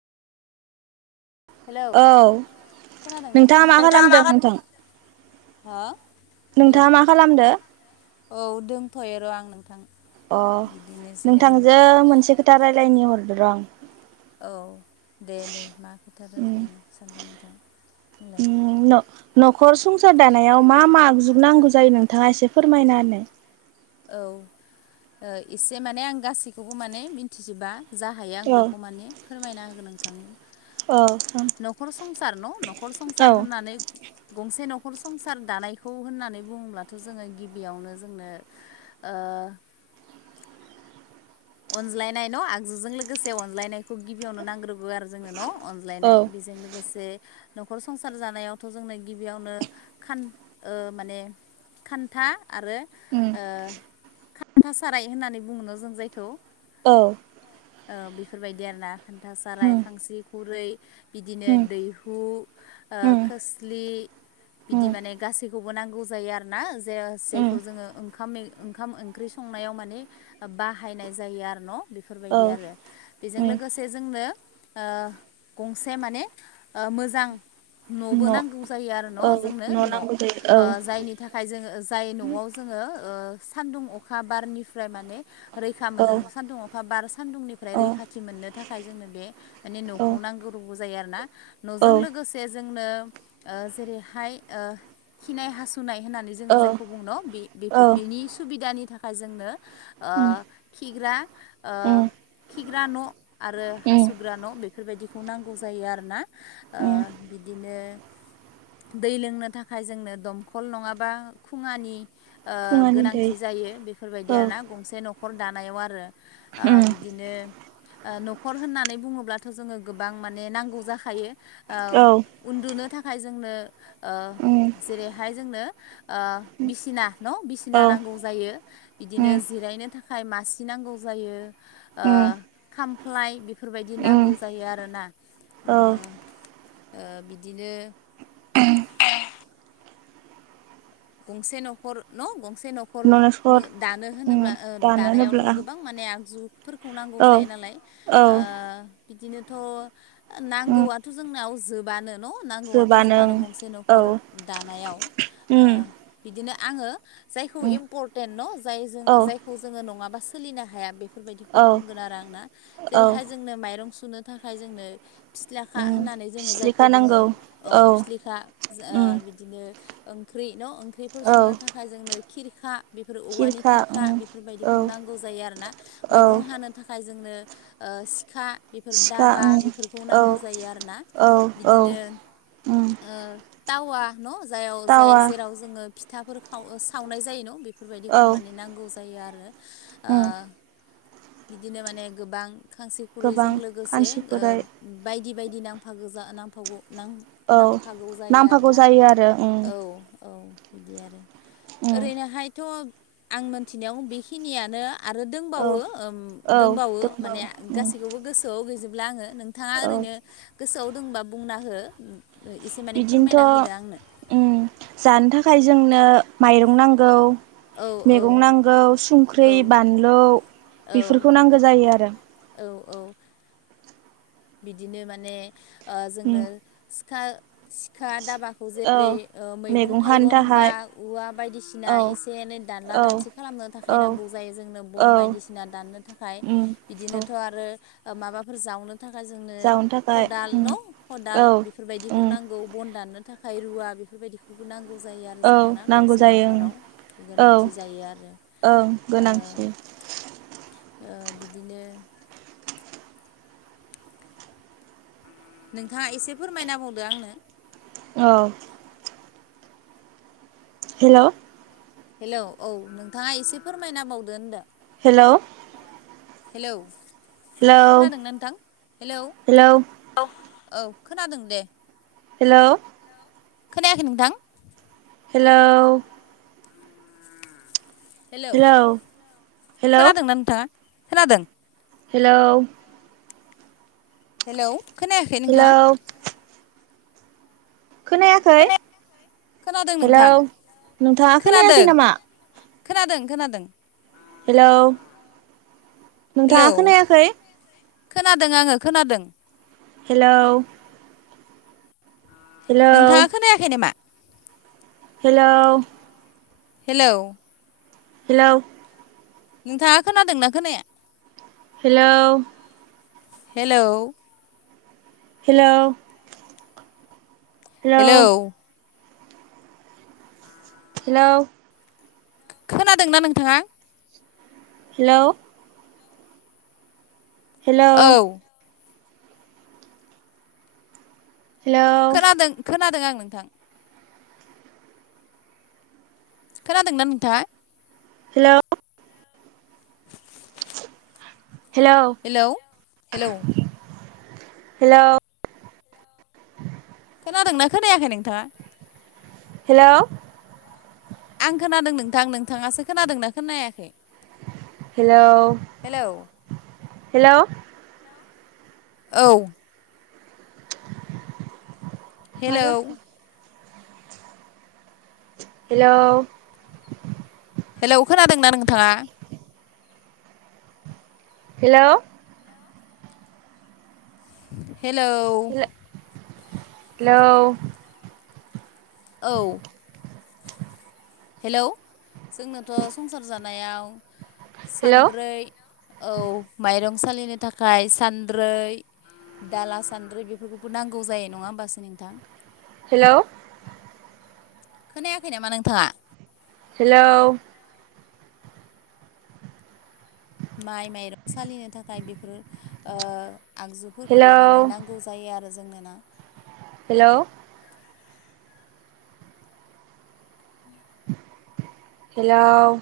Hello औ खोनादोंना नोंथाङा? मा नोंथाङा खालामदों मा नोंथां हो हेलौ नोंथाङा मा खालामदो औ दोंथ'यो र' आं नोंथां। अ बिदिनो जिरायनानै नोंथांजो मोनसे खोथा राय्लायनि हरद र आं औ दे दे मा खोथा रायज्लायनो सानदों नोंथाङा। बुंलाय उम न-न'खर संसार दानायाव मा मा आजु नांगौ जायो नोंथाङा एसे फोरमायना होनाय औ ओ एसे माने आं गासैखौबो माने मिथिजोबा जा हायो आं औ बेखौ माने फोरमायना होगोन नोंथांनो औ न'खर संसार न' न'खर संसार औ होननानै गंसे न' खर संसार दानायखौ होननानै बुङोबथ' जोङो गिबियावनो जोङो ओ अनज्लायनाय न' आगजुजों लोगोसे अनज्लायनायखौ गिबियावनो नांग्रोगौ आरो जोंनो न' अनज्लायनाय औ बेजों लोगोसे न'खर संसार जानायावथ' जोंनो गिबियावनो खान ओ माने खान्था आरो उम ओ खान्था साराय होननानै बुङोनो जों जायखौ औ ओ बेफोरबायदि आरो ना खान्था, साराय, उम खांसि, खु खुरै बिदिनो उम दैहु, उम खोस्लि उम बिदि माने गासैखौबो नांगौ जायो आरो ना जे जेखौ उम जोङो ओंखाम ओंखाम ओंख्रि सं संनायाव माने बाहायनाय जायो आरो न' औ बेफोरबायदि आरो बेजों उम लोगोसे जोंनो ओ गंसे माने ओ मोजां न'बो न' नांगौ जायो आरो औ न' जोंनो न' नांगौ जायो औ जायनि थाखाय जोङो जाय न'वाव जोङो सान्दुं अखा बारनिफ्राय माने रैखा औ मोनो सान्दुं अ खा बार सान्दुंनिफ्राय औ रैखाथि मोननो थाखाय जोंनो बे माने औ न'खौ नांगोरगौ जायो आरो ना औ न'जों लोगोसे जोंनो जेरैहाय ओ खिनाय हासुनाय होननानै जोङो औ जायखौ बुंनोनो औ बेनि सुबिदानि थाखाय जोंनो ओ उम खिग्रा ओ उम खिग्रा न' आरो उम हासुग्रा न' बेफोरबायदिखौ नांगौ जायो आरो ना उम ओ बिदिनो दै लोंनो थाखाय जोंनो दंखल नङाबा खुङानि ओ खुङानि दै गोनांथि जायो बेफोरबायदि औ आरोना गंसे न'खर दानायाव आरो ओ उम बिदिनो ओ न'खर होननानै बुङोब्लाथ' जोङो गोबां माने नांगौ जाखायो औ उन्दुनो था खाहाय जोंनो ओ उम जेरैहाय जोंनो ओ बिसिना न' बिसिना औ नांगौ जायो उम बिदिनो जिरायनो था खाय मासि नांगौ जायो ओ उम खामफ्लाय बेफोरबायदि उम नांगौ जायो आरोना औ उम ओ बिदिनो गंसे न'खर न' गं से न'खर नलेस्वर दानो उम होनोब्ला ओ दानोब्ला दानायावथ' गोबां माने आगजु फोरखौ नांगौ औ जायो नालाय ओ औ बिदिनोथ' उम नांगौआथ' जोंनाव जोबानो न' नांगौआथ' जोबा नों जोबानो गंसे औ न'खर दानायाव ओ उम बिदिनो आङो जायखौ उम इम्परटेन्ट न' जाय औ जायखौ जोङो नङाबा सोलिनो हाया बे फोरबायदिखौ औ बुंगोन आरो आंना औ जेरैहाय जोंनो माइरं सुनो थाखाय जोंनो फिस्लाखा उम होननानै जोङो जायखौ फिस्लिखा बुङो नांगौ अ औ फिसलिखा ओ उम बिदिनो ओंख्रि न' ओंख्रिफोर औ सुनो थाखाय जोंनो खिरखा बेफोर औवानि खिरखा औ बेफोरबायदिखौ नांगौ जायो आरो ना औ मैगं हानो थाखाय जोंनो ओ सि खा बेफोर सिखा दाबा उम बेफोरखौ औ नांगौ जायो आरोना औ औ बिदिनो उम ओ टावा न' जायाव जाय टावा जेराव जोङो फिथाफोर सावनाय जायो न' बे फोरबायदिखौ औ माने नांगौ जायो आरो उम ओ बिदिनो माने गोबां खांसि गोबां खुरैजों लोगोसे ओ खानसिखुरै बायदि बायदि नांफागो जा नांफागौ नां औ नांफागौ जायो नांफागौ आरोना जायो आरो उम औ औ बिदि आरो उम ओरैनोहायथ' आं मोनथिनायाव बेखिनियानो आरो औ दंबावो ओम औ दंबावो माने उम गासैखौबो गोसोआव गैजोबला आङो नोंथाङा औ ओरैनो गोसोआव बुंबा बुंना हो एसे माने फोरमायना होदो आंनो बिदिनोथ' ओम जानो थाखाय जोंनो माइरं नांगौ औ मैगं नांगौ संख्रि औ बानलु औ बेफोरखौ नांगौ जायो आरो। औ औ। बिदिनो माने ओ उम जोंनो सिखा सिखा धाबाखौ औ जेरै मैगं हानो थाइगं बा थाखाय औवा बायदिसिना औ एसे दानला औ दानसि खालामनो थाखाय औ नांगौ जायो जोंनो बन औ बायदिसिना दाननो थाखाय उम औ इदिनोथ' आरो माबाफोर जावनो थाखाय जोंनो जावनो थाखाय खदाल उम न' खदाल औ बेफोरबायदिखौ उम नांगौ बन दाननो थाखाय रुवा बेफोरबायदिखौबो नांगौ नांगौ जायो आरो औ जोंनोना नांगौ गंसे जायो न'खराव ओं गोनांथि जायो आरो ओं ओ गोनांथि। ओ बिदिनो नोंथाङा एसे फोरमायनाबावदो आंनो। औ। हेलौ हेलौ औ नोंथाङा एसे फोरमायना बावदो होनदो। हेलौ हेलौ हेलौ खोनादोंना नोंथां? हेलौ औ खोनादों दे। हेलौ खोनायाखै नोंथां? हेलौ हेलौ हेलौ खोनादोंना नोंथाङा खोनादों? हेलौ हेलौ खोनायाखै नोंथाङा हेलौ खोनायाखै खोनादों हेलौ नोंथां नोंथाङा खोनादों खोनायाखै नामा खोनादों खोनादों हेलौ हेलौ नोंथाङा खोनायाखै खोनादों आङो खोनादों हेलौ हेलौ नोंथाङा खोनायाखै नामा हेलौ हेलौ हेलौ नोंथाङा खोनादोंना खोनाया hello hello hello hello hello खोनादोंना नोंथाङा हेलौ हेलौ औ हेलौ खोनादों खोनादों आं नोंथां खोनादोंना नोंथाङा हेलौ हेलौ हेलौ हेलौ [inaudible] खोनादोंना खोनायाखै नोंथाङा हेलौ आं खोनादों नोंथां नोंथाङासो खोनादोंना खोनायाखै हेलौ हेलौ हेलौ औ मा हेलौ जाखो हेलौ हेलौ खोनादोंना नोंथाङा हेलौ हेलौ हेलौ औ हेलौ जोंनोथ' संसार जानायाव हेल' सानद्रै औ माइरं सालिनो थाखाय सानद्रै दाला सान्द्रि बेफोरखौबो नांगौ जायो नङा होमबासो नोंथां हेलौ खोनायाखै नामा नोंथाङा हेलौ माइ माइरं सालिनो थाखाय बेफोर ओ हेल' आगजुफोरखौबो माने नांगौ जायो आरो जोंनोना हेलौ हेलौ